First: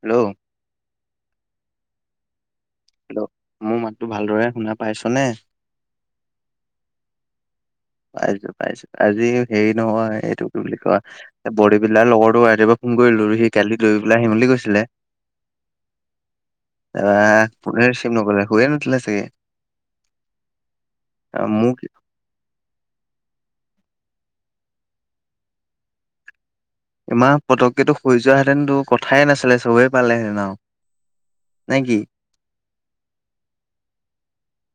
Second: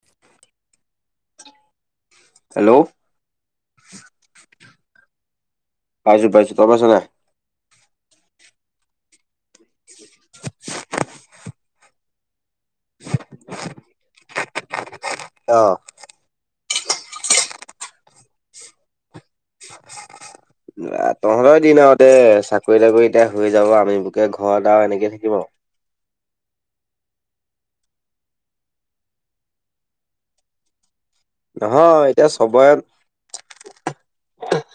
Hello hello মোৰ মাততো ভালদৰে শুনা পাইছ নে পাইছো পাইছো তই পাইছা নাই পাইছো পাইছো আজি হেৰি নহয় এইটো কি বুলি কয় বডি বিলডীৰ লগৰো আজি ফোন কৰিলো সি কালি লৈ পেলাই আহিম বুলি কৈছিলে। অহ এ ফোনে ৰিচিভ নকৰিলে শুইয়ে নুঠিলে চাগে [inaudible] তহঁতৰে মোক দিন আৰু দে চাকৰি তাকৰি এতিয়া হৈ যাব আম বোকে ঘৰত আৰু এনেকে থাকিম আৰু ইমাহ পতককেটো হৈ যোৱা হেতেনতো কথাইে নাছিলে চবেই পালেহেতেন আৰু নে কি? নহয় এতিয়া চবৰে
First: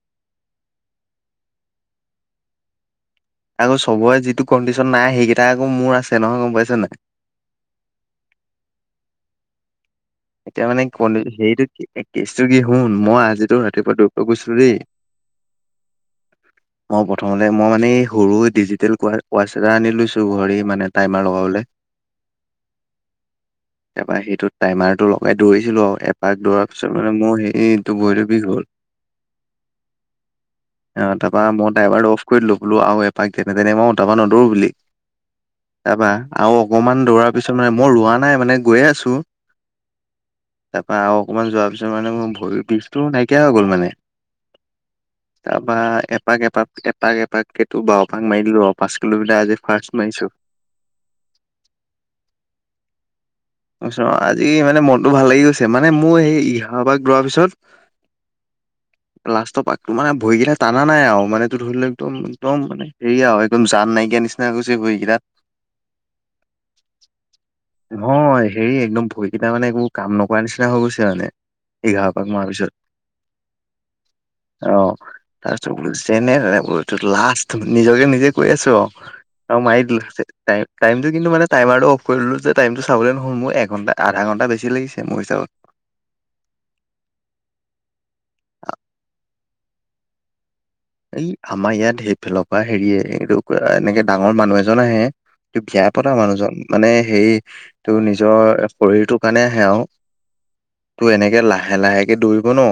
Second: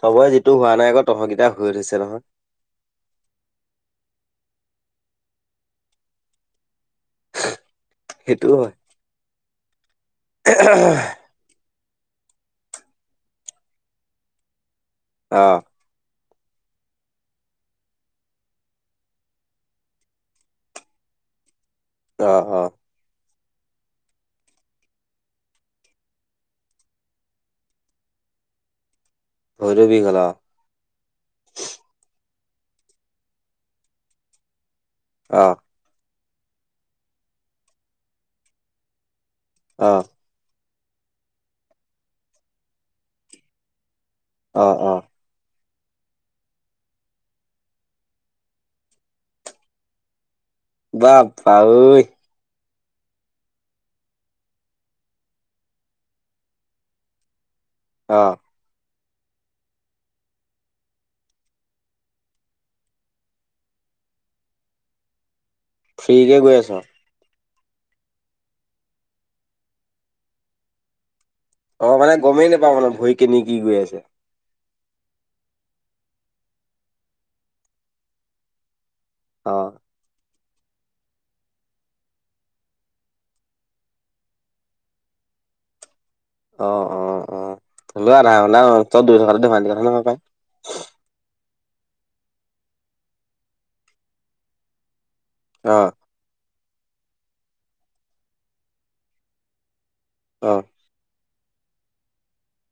চবৰে যিটো হোৱা নাই আকৌ তহত কেইটাৰ হৈ থৈছে নহয়। আকৌ চবৰে যিটো কণ্ডিশ্যন নাই সেইকেইটা আকৌ মোৰ আছে নহয় গম পাইছ নাই সেইটোও হয় এতিয়া মানে ক হেৰিটো কেছটো কি শুন মই আজিতো ৰাতিপুৱা দৌৰিব গৈছিলো দেই অ [inaudible] মই প্ৰথমতে মই মানে এই সৰু ডিজিটেল ৱাছ এটা আনি লৈছো ঘড়ী মানে টাইমাৰ লগাবলে অ অ তাৰা সেইটো টাইমাৰ লগাই দৌৰিছিলো আৰু এপাক দৌৰাৰ পিছত মানে মোৰ সেইটো ভৰিটো বিষ হ'ল ভৰিটো বিষ হ'ল আ অ তাৰাপা মই ড্ৰাইভাৰটো অফ কৰি লো বোলো আৰু এপাক যেনে তেনে মই তাপা নদৰো বুলি অ তাৰপা আৰু অকমান দৌৰাৰ পিছত মানে মই ৰোৱা নাই মানে গৈয়ে আছো অ তাপা আৰু অকণমান যোৱাৰ পিছত মানে মোৰ ভৰি বিষটো নাইকিয়া হৈ গ'ল মানে অ অ তাৰপৰা এপাক এপাক এপাক এপাকেতো বায্য পাক মাৰি দিলো পাঁচ কিলোমিটাৰ আজি ফাৰ্ষ্ট মাৰিছো বাপ পা ঐ আজি মানে মনটো ভাল লাগি গৈছে মানে মোৰ সেই এঘাৰ পাক দৌৰাৰ পিছত অ [inaudible] লাষ্টৰ পাকটো মানে ভৰিকটা টানা নাই আৰু মানে তো ধৰি লও একদম একদম মানে হেৰিয়া আৰু একদম জান নাইকিয়া নিচিনা টাইম হৈছে ঘড়ী তাত ফ্ৰীকে কৈ আছা নহয় হেৰি একদম ভৰিকেইটা মানে একো কাম নকৰা নিচিনা হৈ গৈছে মানে অ এঘাৰ মানে পাক মৰাৰ গমেই পিছত। নাপাওঁ মানে ভৰি কেনে কি গৈ আছে অ তাৰপিছত চেনেই হৈ বোলো লাষ্ট নিজকে নিজে কৈ আছো অ অ আৰু মাৰি দিলোমটো কিন্তু মানে টাইমাৰটো অফ কৰিলো যে টাইমটো চাবলৈ নহ'ল মোৰ এঘণ্টা আধা ঘণ্টা বেছি লাগিছে মোৰ হিচত অহ', - অ', - অ', - থলুৱা আধা ঘনা ত দুইশকা ধম কথা নহয় পাই। এই আমাৰ ইয়াত সেইফালৰ পৰা হেৰিয়ে এইটো এনেকে ডাঙৰ মানুহ এজন আহে। এই অ বিয়া পা- মানুহজন মানে সেইটো নিজৰ শৰীৰটোৰ কাৰণে আহে আৰু- অঁ। তোৰ এনেকে লাহে-লাহেকে দৌৰিব ন।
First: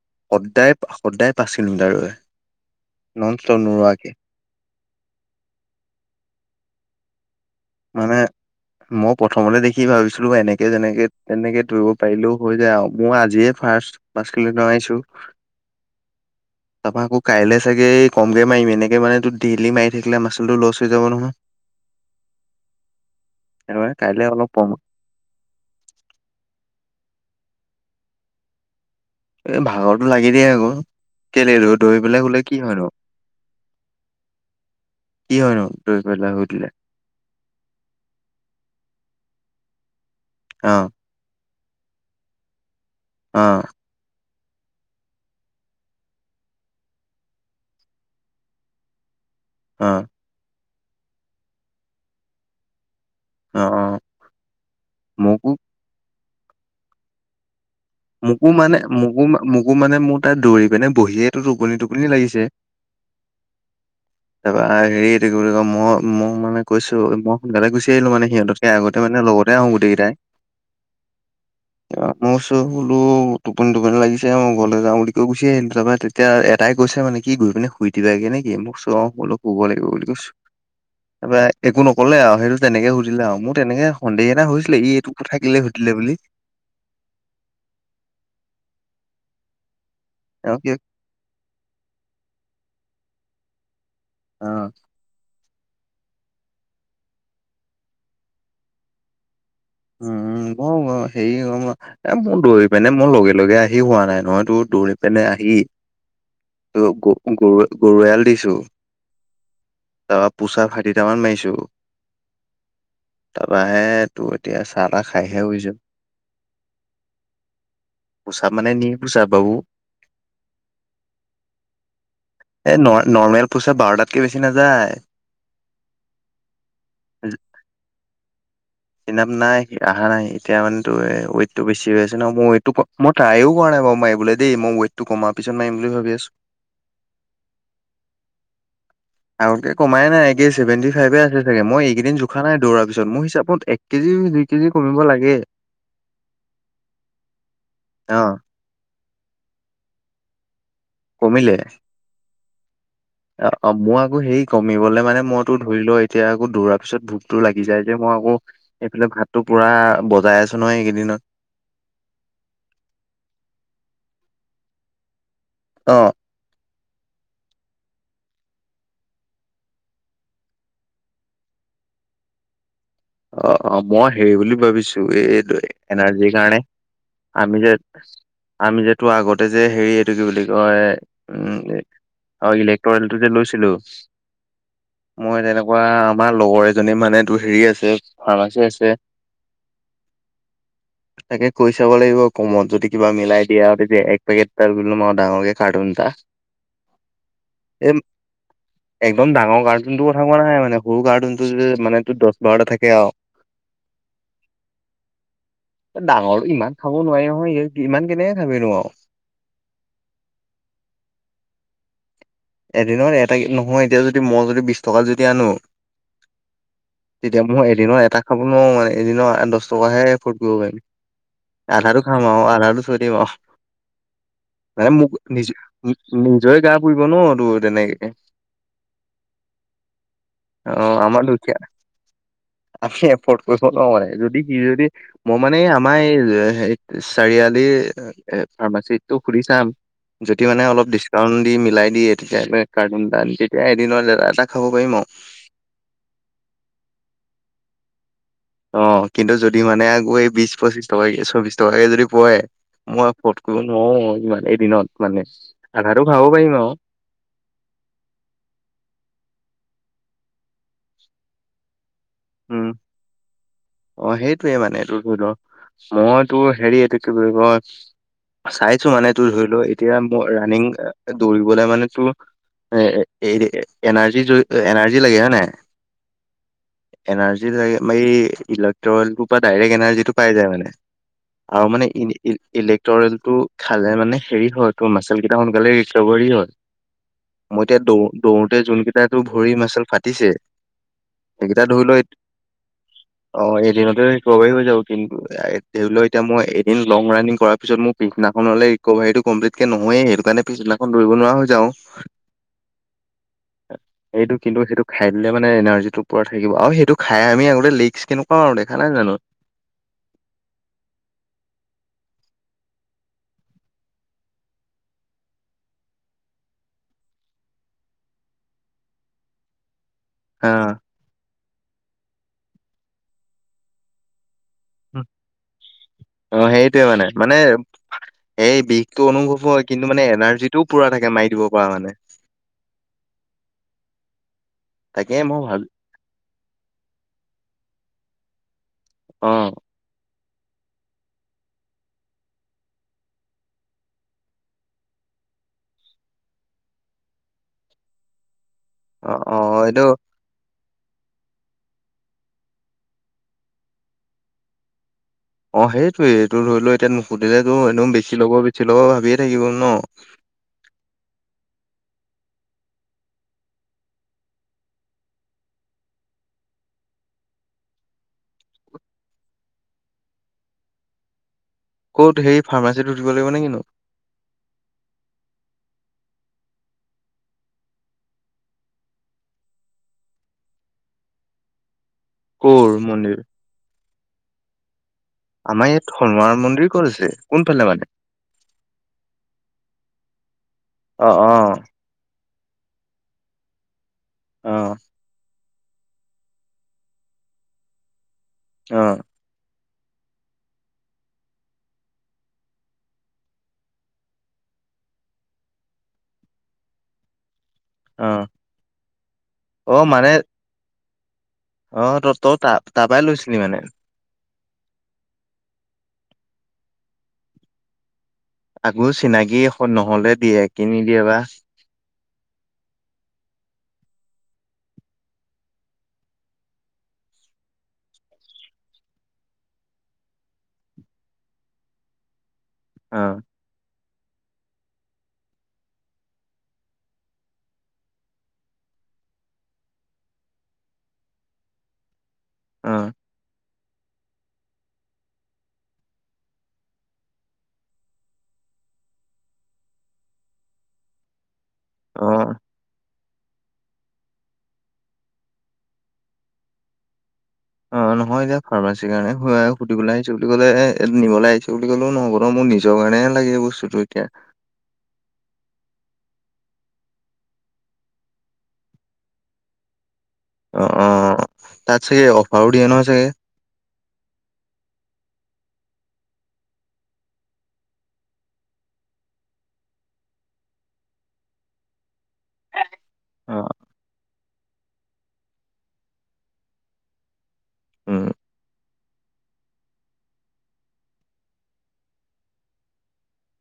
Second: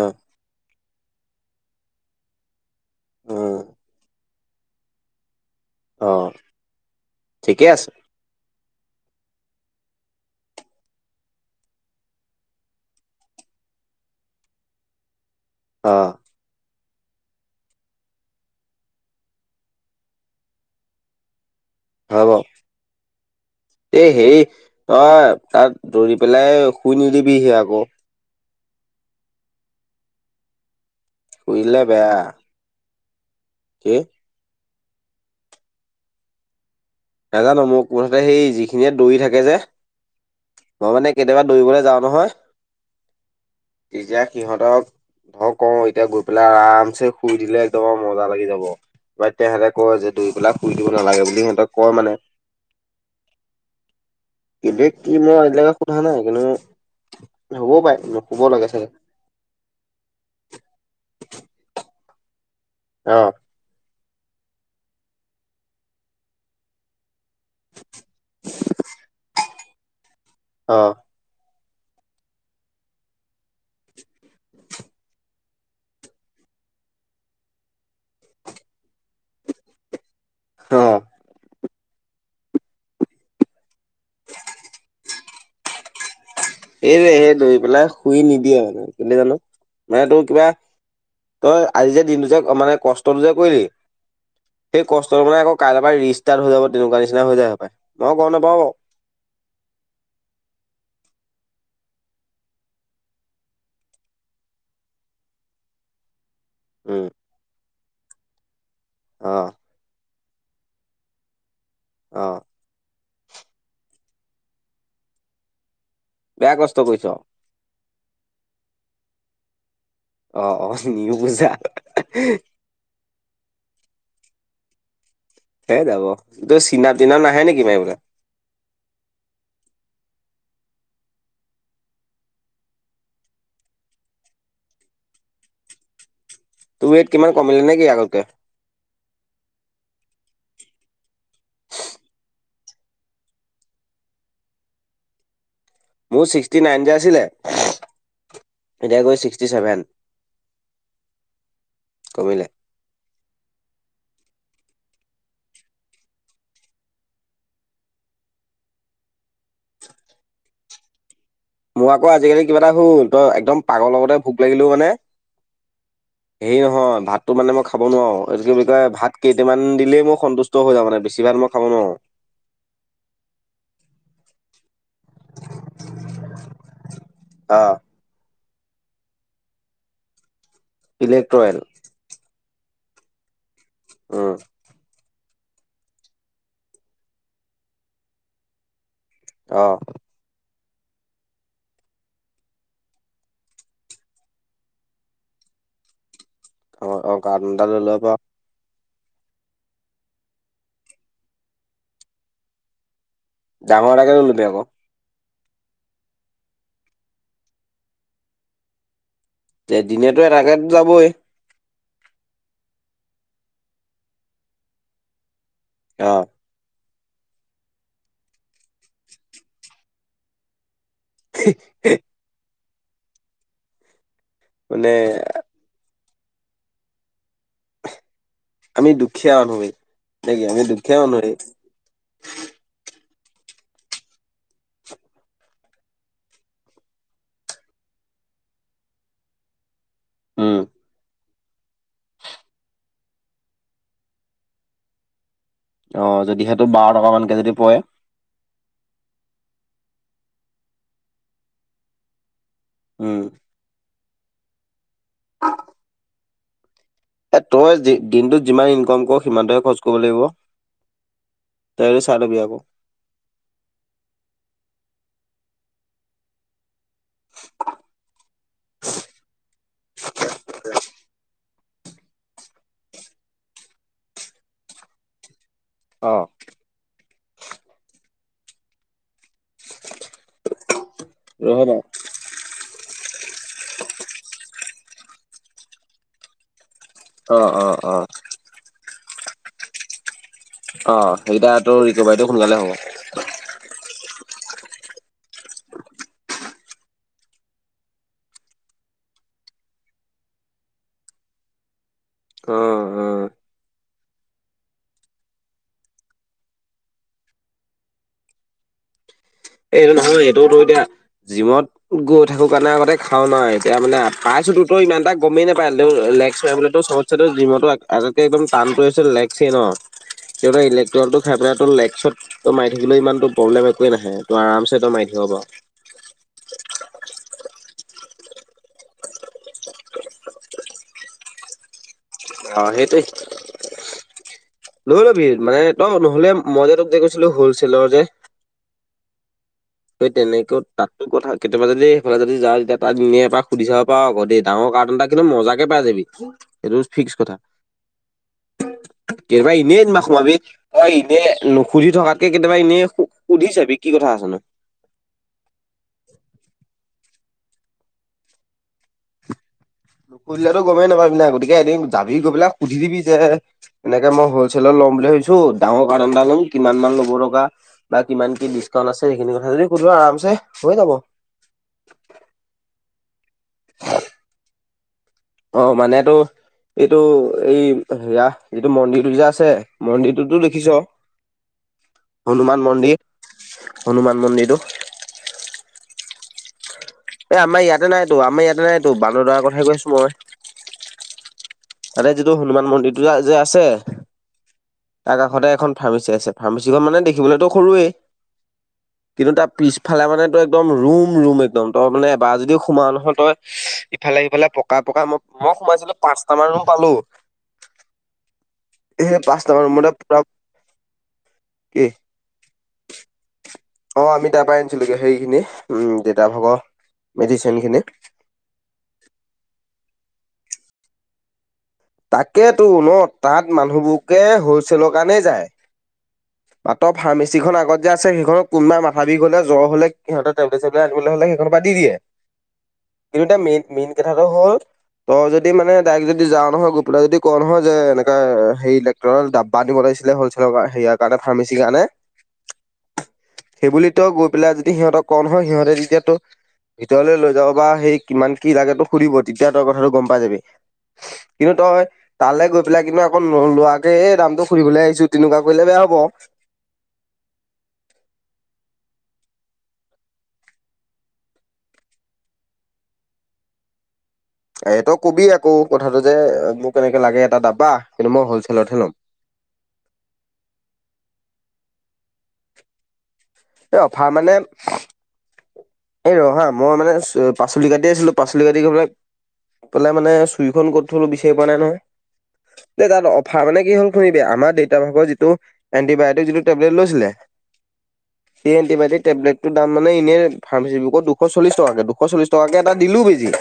অঁ। সদায়-সদায় ফচিলো দৰে নষ্ট অ নকৰাকে। অ', ঠিকে আছে। মানে- মই প্ৰথমতে দেখি ভাবিছিলো এনেকে, যেনেকে, তেনেকে ধৰিব পাৰিলেও হৈ যায় আৰু মই আজিয়ে ফাৰ্ষ্ট- পাছ কিলোমিটাৰ মাৰিছো। অঁ। [unintelligible] আকৌ কাইলে চাগে কমকে মাৰিম এনেকে মানে ত' ডেইলি মাৰি থাকিলে মাচুলটো লছ হৈ যাব নহয়। হ'ব, সেইটো কাৰণে এই কাইলে সেই- অলপ কম অহ', - তা'ত দৌৰি পেলাই শুই নিদিবিহি আকৌ- এই ভাগৰটো লাগি দিয়ে আকৌ কেলে শুই দিলে দৌৰি বেয়া পেলাই শুলে বোলে কি হয় ন। কি- কি হয় নো দৌৰি পেলাই শুই দিলে। নাজানো মোক মুঠতে সেই যিখিনিয়ে দৌৰি থাকে যে। অ। মই মানে কেতিয়াবা দৌৰিবলৈ যাওঁ নহয়। অঁহ। তেতিয়া সিহঁতক- ধৰক ক' এতিয়া গৈ পেলাই আৰাম চেঞ্জ শুই দিলেই একদম মজা লাগি যাব। বা তেহেঁতে অ কয় যে দুই পেলাক শুই দিব নালাগে বুলি সিহঁতক কয় মানে- অ অ এতিয়া কি মই মোকো আজিলৈকে সোধা নাই কিন্তু হবও পাৰে। নুশুব মোক লাগে মানে চাগে মোকো-মোকো মানে মোৰ তা'ত দৌৰি পিনে বহিয়েইটো টোপনি-টোপনি লাগিছে। অঁহ। [unintelligible] তাৰপৰা হেৰি এই কি বুলি কয় মই মোক মানে কৈছো মই সোনকালে গুচি আহিলো মানে সিহঁত- আগতেনো লগতে আহো গোটেই কেইটাই। অহ। মোক-চোক ধোলো, টোপনি-টোপানি- লাগিছে। মই ঘৰলে যাওঁ বুলি কৈ গুছি আহোতে তেতিয়া এটাই গৈছে মানে কি গৈ পিনে শুই দিবাগে নেকি মোক-চুক- কব লাগিব বুলি কৈছো। অ তাৰপৰা- একো নক'লে আৰু সেইটো তেনেকে সুধিলে আৰু মোৰ তেনেকে সন্দেহ এটা হৈছিলে এইটো কথা কেলে সুধিলে বুলি। এই যে সে লৈ পেলাই শুই নিদিয়ে মানে তেন্তে জানো মানে তোৰ কিবা- তেওঁ কি তই আজি যে দিনটো যে মানে কষ্টটো যে কৰিলি অ সেই কষ্টটো মানে আকৌ- কাইলৈ পৰা ৰিষ্টাৰ্ট হৈ যাব, তেনেকুৱা নিচিনা হৈ যায় পায়। মই গম নাপাওঁ বাও। উম-উম। অ' হেৰি এ মোৰ দৌৰি পিনে মোৰ লগে-লগে আহি হোৱা নাই নহয় তোৰ দৌৰি পিনে আহি- উম গৰু-গৰু এয়ালি দিছো। অহ। তাৰপৰা পুছা ফাঠিটামান মাৰিছো। অ'। তাৰপা হে, তোৰ এতিয়া চাহ তাহ খাইহে শুইছোঁ। বেয়া কষ্ট কৰিছ। পোছাক মানে নিউ পোছাক বাৰু। অ', অ' নিউ পূজা। এই ন-নৰ্মেল পোচা বাৰটাতকে বেছি নাযায়। সেই যাব। তোৰ চিনাপ টিনাপ নাহে নেকি মাৰ এইবিলাক? ফিনাপ নাই, আহা নাই। এতিয়া মানে তোৰ ৱেটটো বেছি হৈ আছে ন' মই এইটো ম ট্ৰাইও কৰা নাই বাৰু মাৰিবলৈ দেই। মই ৱেইটটো কমাৰ পিছত মাৰিম বুলি ভাবি আছোঁ। তুমি এইট কিমান কমিলে নেকি আগতকে? আগতকে কমাই নাই। একে ছেভেনটি ফাইভে আছে চাগে। মই এইকেইদিন জোখা নাই দৌৰাৰ পিছত, মোৰ হিচাপত এক কেজি, দুই কেজি কমিব লাগে। মোৰ ছিক্সটি নাইন যে আছিলে, অ এতিয়া গৈ ছিক্সটি ছেভেন। কমিলে। কমিলে অ', অ' মই আকৌ হেই কমিবলে মানে মই তেওঁৰ ধৰি ল এতিয়া আকৌ দৌৰাৰ পিছত ভোকটো লাগি যায় যে, মই আকৌ এইফালে ভাতটো পুৰা বজাই আছোঁ নহয় এইকেইদিনত। মোৰ আকৌ আজিকালি কিবা এটা হ'ল, তই একদম পাগলৰ লগতে ভোক লাগিলেও মানে অ'। হে নহয়, ভাতটো মানে মই খাব নোৱাৰোঁ। এই কি কয় ভাত কেইটামান দিলেই মোৰ সন্তুছ টো হৈ যাওঁ মানে বেছি ভাত মই খাব নোৱাৰোঁ। অ', অ' মই হেৰি বুলি ভাবিছ এ-এই এনাৰ্জিৰ কাৰণে অ আমি যে আমি যে টো আগতে যে হেৰি এইটো কি বুলি কয় উম ইলেক্ট্ৰইল অ' ইলেক্টৰিলটো যে লৈছিলোঁ উম, মই তেনেকুৱা আমাৰ লগৰ এজনীত মানে তোৰ হেৰি আছে ফাৰ্মাচী আছে। অ'। তাকে কৈ চাব লাগিব কমত যদি কিবা মিলাই দিয়ে আৰু তেতিয়া এক পেকেট এটা লৈ ল'ম আৰু ডাঙৰকে কাৰ্টুন এটা। অ', অ' কাৰ্টুন এটা লৈ এই ল'ব পাৰ। একদম ডাঙৰ গাৰ্ডেনটো কথা কোৱা নাই মানে সৰু গাৰ্ডেনটো যে মানে তোৰ দহ বাৰটা থাক কে আৰু। ডাঙৰ এটাকে লৈ ল'বি আকৌ। ডাঙৰ ইমান খাব নোৱাৰি নহয়, এই ইমান কেনেকে খাবিনো আৰু। যে দিনেতো এটাকে যাবই। এদিনত এটা নহয়, এতিয়া যদি মই যদি বিশ টকাত যদি আনো অ'। তেতিয়া মই এদিনৰ এটা খাব নোৱাৰোঁ মানে, এদিনৰ আঠ দহ টকাহে এফৰ্ট কৰিব পাৰিম। আধাটো খাম আৰু, আধাটো থৈ দিম আৰু, মানে মোক নিজ নি-নিজৰে গা পুৰিব ন' তোৰ তেনেকে। আমি দুখীয়া মানুহ হে, নেকি আমি অ দুখীয়া মানুহ আমাৰ ৰে। দুখীয়া আমি এফৰ্ড কৰিব নোৱা [unintelligible] যদি সি যদি মই মানে আমাৰ এই হে, চাৰিআলিৰ ফাৰ্মাচিটোক সুধি চাম। যদি উম, মানে অলপ ডিছ কাউন দি মিলাই দিয়ে তেতিয়াহ'লে কাৰ্টুন এটা আনি। তেতিয়া এদিনত এটা এটা খাব পাৰিম আৰু। অঁ যদি সেইটোত বাৰ টকামানকৈ যদি পৰে- অ, কিন্তু যদি মানে আকৌ এই বিশ-পঁচিশ টকাকে চৌবিশ টকাকে যদি পৰে মই- উম, মই নোৱাৰো আৰু ইমান এদিনত মানে আধাটো খাব পাৰিম আৰু। এ তই দিনটোত যিমান ইনকাম কৰ সিমানটোহে খৰচ কৰিব লাগিব। তাই আৰু চাই লাবি আকৌ। উম অ, সেইটোৱে মানে তোৰ ধ মই তোৰ সেৰি এইটো কি বুলি কয়- চাইছো মানে তোৰ ধৰি লও এতিয়া মই ৰাণিং দৌৰিবলৈ মানে তোৰ- এ এই এনাৰ্জি এনাৰ্জি লাগে হয় নাই? অ, এনাৰ্জি লাগে সেই ইলেক্ট্ৰনৰ পৰা ডাইৰেক্ট এনাৰ্জিটো পাই যায় মানে। নহয় আৰু বাৰু, মানে এনে- ইলেক্ট্ৰৰেল টো খালে মানে হেৰি হয় ত মাচেল কেইটা সোনকালে ৰিকভাৰি হয়। অ', মই অ', এতিয়া অ', দৌ দৌতে যোন কেইটাতটো ভৰি মাচল ফাটিছে। অ সেইকেইটা সেইটাতু ধৰি লও ৰিকভাৰীটো সোনকালে হ'ব। অ এদিনতে ৰিকভাৰি হৈ যাব কিন্তু ধৰি লও এতিয়া মই এদিন লং ৰাণিং কৰাৰ পিছত মোক- পিছদিনাখনলে ৰিকভাৰীটো কমপ্লিট কে নহয়েই সেইটো কাৰণে পিছদিনাখন দৌৰিব নোৱাৰা হৈ যাওঁ। অ, অ, এইটো কিন্তু সেইটো খাই দিলে মানে এনাৰ্জি টো পুৰা থাকিব আৰু সেইটো খাই আমি আগতে লিক্স- কেনেকুৱা আৰু দেখা নাই জানো? এ এইটো নহয় এইটোতো এতিয়া জিমত- গৈ থাকো কাৰণে আগতে খাও না এতিয়া মানে পাইছোটো ত ইমানটা গমেই নাপায় লেও লেগচ কৰিবলেটো চ - টো জিমতো আগতকে একদম টানটোৱে হৈছে লেগচ এ ন। হা সিহঁতে ইলেক্ট্ৰটো খাই পেলাইটো লেকচত মাৰি থাকিলো ইমানটো প্ৰব্লেম একোৱেই নাহে, এইটো আৰামচ- এইটো মাৰি থাকিব পাৰ। অ সেইটোৱে মানে, মানে- এই বিষটো অনুভৱ হয় কিন্তু মানে এনাৰ্জিটো পুৰা থাকে মাৰি দিব পৰা মানে। অ সেইটোৱেই, লৈ তাকে লবি মই ভাবি মানে- তই মোক নহলে মই যে তোক যে গৈছিলো হলচেলৰ যে- অ, সেই তেনেকৈও তাততো কথা কেতিয়াবা দে সেইফালে যদি যা তেতিয়া তাক নিয়ে আক সুধি চাব পাৰো আকৌ দেই ডাঙৰ কাৰতন তাক- কিন্তু মজাকে পাই যাবি সেইটো ফিক্স কথা। [inaudible] অ অ কেওৰা এনেই এইটো মাৰ খুৱাবি। হয় এনে নুখুধি থকাতকে কেতিয়াবা এনেই সুধি চাবি কি কথা আছে নো। অ সেইটোৱে এইটো ধৰি লও এতিয়া নুখুধিলে তো এনেও বেছি লব বেছি লব ভাবিয়ে থাকিব ন। নুসুধিলেটো গমেই নাপাব না গতিকে এদিন যাবি গৈ পেলাই সুধিবি যে- এনেকে মই হলচেলত ল'ম বুলি ভাবিছো ডাঙৰ কৰ্তন এটা ল'ম কিমান মান ল'ব টকা? বা কিমান কি ডিচকাউণ্ট আছে? সেইখিনি কথা যদি সুধ আৰামছে হৈ যাব। ক'ত হে ফাৰ্মাচীটোত সুধিব লাগিব নে কিনো? অ মানে টো- এইটো এই ৰাস যিটো মন্দিৰটো যে আছে মন্দিৰটোতো দেখিছ? [inaudible] হনুমান মন্দিৰ হনুমান মন্দিৰটো। আমাৰ ইয়াত হনুমান মন্দিৰ! ক'ত আছে এ কোনফালে আমাৰ মানে ইয়াতে নাইটো আমাৰ ইয়াতে নাইটো বান্দৰ দোৱাৰ কথাহে কৈছো মই। অ অ। তাতে যিটো হনুমান মন্দিৰটো যে আছে অ তাৰ কাষতে এখন। ফাৰ্মাচী আছে ফাৰ্মাচীখন মানে দেখিবলৈতো সৰুৱেই। অ। কিন্তু তাৰ পিছফালে মানে তই একদম ৰুম ৰুম একদম তই মানে এবাৰ যদিও সোমোৱা নহয় তই। ইফালে সিফালে পকা পকা মই মই সোমাইছিলো পাঁচ। আমাৰ ৰুম পালো অ সেই পাঁচ নম্বৰ অ ৰুমতে মানে পুৰা। অ কি ত তই ত তাৰপৰা লৈছিলি মানে। অ আমি তাৰ পৰা আনিছিলোে হেৰি খিনি উ দেতা ভাগৰ মেডিচিন খিনি। তাকো চিনাকি এ নহলে দিয়ে কি নিদিয়ে বা। তাকে তো ন তাত মানুহবোৰকে হ'লচেলৰ কাৰণেই যায়। [inaudible] মাতৰ ফাৰ্মাচি খ আগত যে আছে সেইখনত কোনোবা মাথা বিষ হ'লে জ্ব হ'লে সিহঁতৰ টেবলেট। আনিবলৈ হ'লে সেইখন দি দিয়ে। অ। কিন্তু মেইন মেইন কথাটো হ'ল তই যদি মানে ডাইৰেক্ট যদি যাৱও নহয়। তই যদি কওঁ নহয় যে এনেকৈ সেই ইলেক্ট্ৰিকল ডাব্বা নিব লাগিছিলে হ'লচেলৰ সেয়াক। তাতে ফাৰ্মাচিৰ কাৰণে। অ। সেইবুলি তই গৈ পেলাই যদি সিহঁতৰ ক নহয় সিহঁতে তেতিয়াতো। ভিতৰলৈ লৈ যাব বা সেই কিমান কি লাগে তো সুধিব তেতিয়া তই কথাটো গম পাই যাবি। কিন্তু তই অ তালৈ গৈ পেলাই কিন্তু আকৌ নোলোৱাকে এই দামটো সুধিবলৈ আহিছো তেনেকুৱা কৰিলে বেয়া হব। অ নহয় এতিয়া ফাৰ্মাচীৰ কাৰণে সুধিবলৈ আহিছো বুলি ক'লে নিবলৈ আহিছো বুলি ক'লেও নহ'ব ন মোৰ নি। নিজৰ কাৰণে হে লাগে বস্তুটো এতিয়া। এটো কবি আকৌ কথাটো যে মোক এনেকে লাগে এটা দাবা কিন্তু মই হলচেলতহে ল'ম। অ অ তাত চাগে অফাৰো দিয়ে নহয় চাগে। এই অফাৰ মানে। এই ৰহা মই মানে পাচলি কাটি আছিলো পাচলি কাটি। পালে মানে চুইখন ক'ত থলো বিচাৰি পোৱা নাই নহয়। এ তাত অ অফাৰ মানে কি হ'ল একো নিদিয়ে আমাৰ দেউতা ভাগৰ যিটো। এণ্টিবায়টিক যিটো টেবলেট লৈছিলে উম সেই এণ্টিবায়টিক টেবলেটটোৰ দাম মানে এনে। ফাৰ্মাচী দুশ চল্লিশ টাকাকে দুশ চল্লিছটকাকে এটা দিলোও কিনি।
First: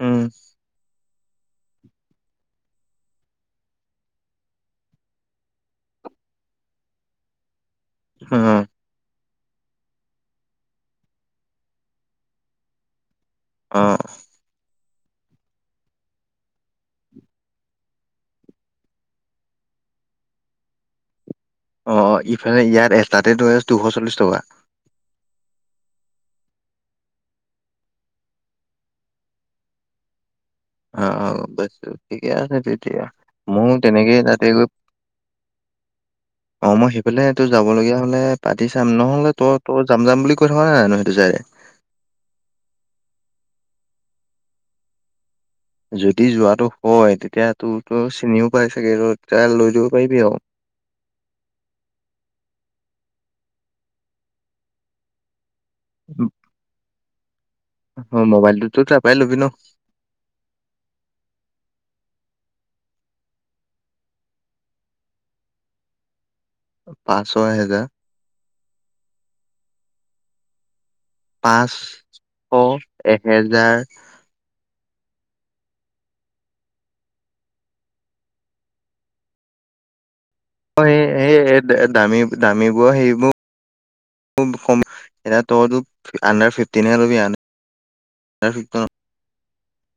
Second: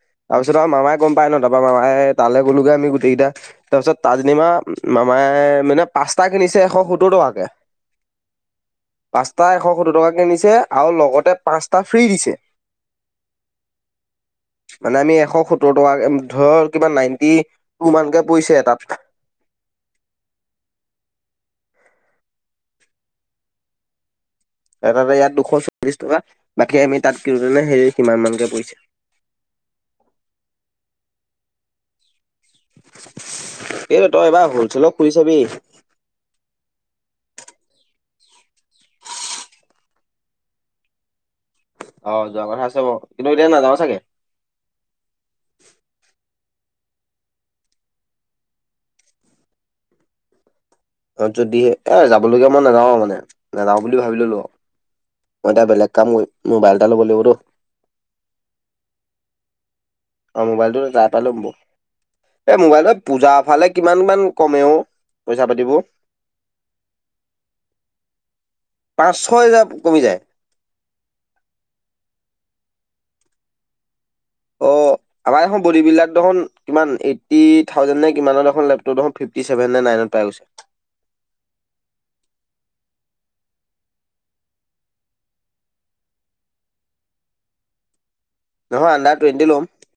উম তাৰপিছত আমাৰ মামাই গম পায় ন তাৰাপৰা মামাই তালৈ গ'লোগে আমি গোটেইকেইটা। তাৰপিছত তাজনিমা মাই মানে পাস্তা কিনিছে এশ সত্তৰ টকাকে। উ। পাঁচটা এশ সত্তৰ টকাকৈ নিছে আৰু লগতে পাঁচটা ফ্ৰী দিছে। অঁ। মানে আমি এশ সত্তৰ টকা ধৰ কিবা নাইনটি টু মানকে পৰিছে এটাত। অ ইফালে ইয়াত এটাতে আছে দুশ চল্লিশ টকা লয়। এটাতে ইয়াত দুশ চল্লিশ টকা বাকী আমি তাত কিনোতে হেৰি কিমান মানকে পৰিছে। আহ অ বে ঠিকে আছে তেতিয়া ময়ো এইটো তেনেকেই তই এবাৰ তাতে গৈ। [inaudible] হ'লচেলত খুলি চাবি অ মই সেইফালে তো যাব লগীয়া হ'লে পাতি চাম নহ'লে তই তই যাম যাম বুলি কৈ থকা নাই জানো সেইটো চাইদে। অ যোৱা কথা আছে বাৰ কিন্তু এতিয়া নাযাওঁ চাগে। যদি যোৱাটো হয় তেতিয়া তোৰ তো চিনিও পাই চাগে তেতিয়া লৈ দিব পাৰিবি আৰু। যদিহে, এ যাবলগীয়া মই নাযাওঁ মানে। নাযাওঁ বুলি ভাবি ললোঁ আও। মই এতিয়া বেলেগ কাম কৰিম। মোবাইল এটা ল'ব লাগিবতো। অ' মোবাইলটো তো তাৰপৰাই লবি ন'। অ' মোবাইলটো যা তা ল'ম ব। এই মোবাইলত পূজাৰ ফালে কিমান মান কমে অ' পইচাপাতিবোৰ? পাঁচ - ছয় হেজাৰ। পাঁচ - ছয় হেজাৰ কমি যায়? পাঁচ শ এহেজাৰ অ [inaudible] আমাৰ এখন বোডী বিল্ডাৰ দেখোন কিমান এইট্টি থাউজেন নে কিমানৰ দেখোন লেপটপ দেখোন ফিফ টি চেভেন নে নাইনত পাই গৈছে। অ' এ- এ- এই দ- দামী- দামীবোৰ সেইবোৰ খুব কম- এতিয়া তইতো আণ্ডাৰ ফিফটিন হে ৰবি আ আণ্ডাৰ নহয়, আণ্ডাৰ টুৱেনটি লম।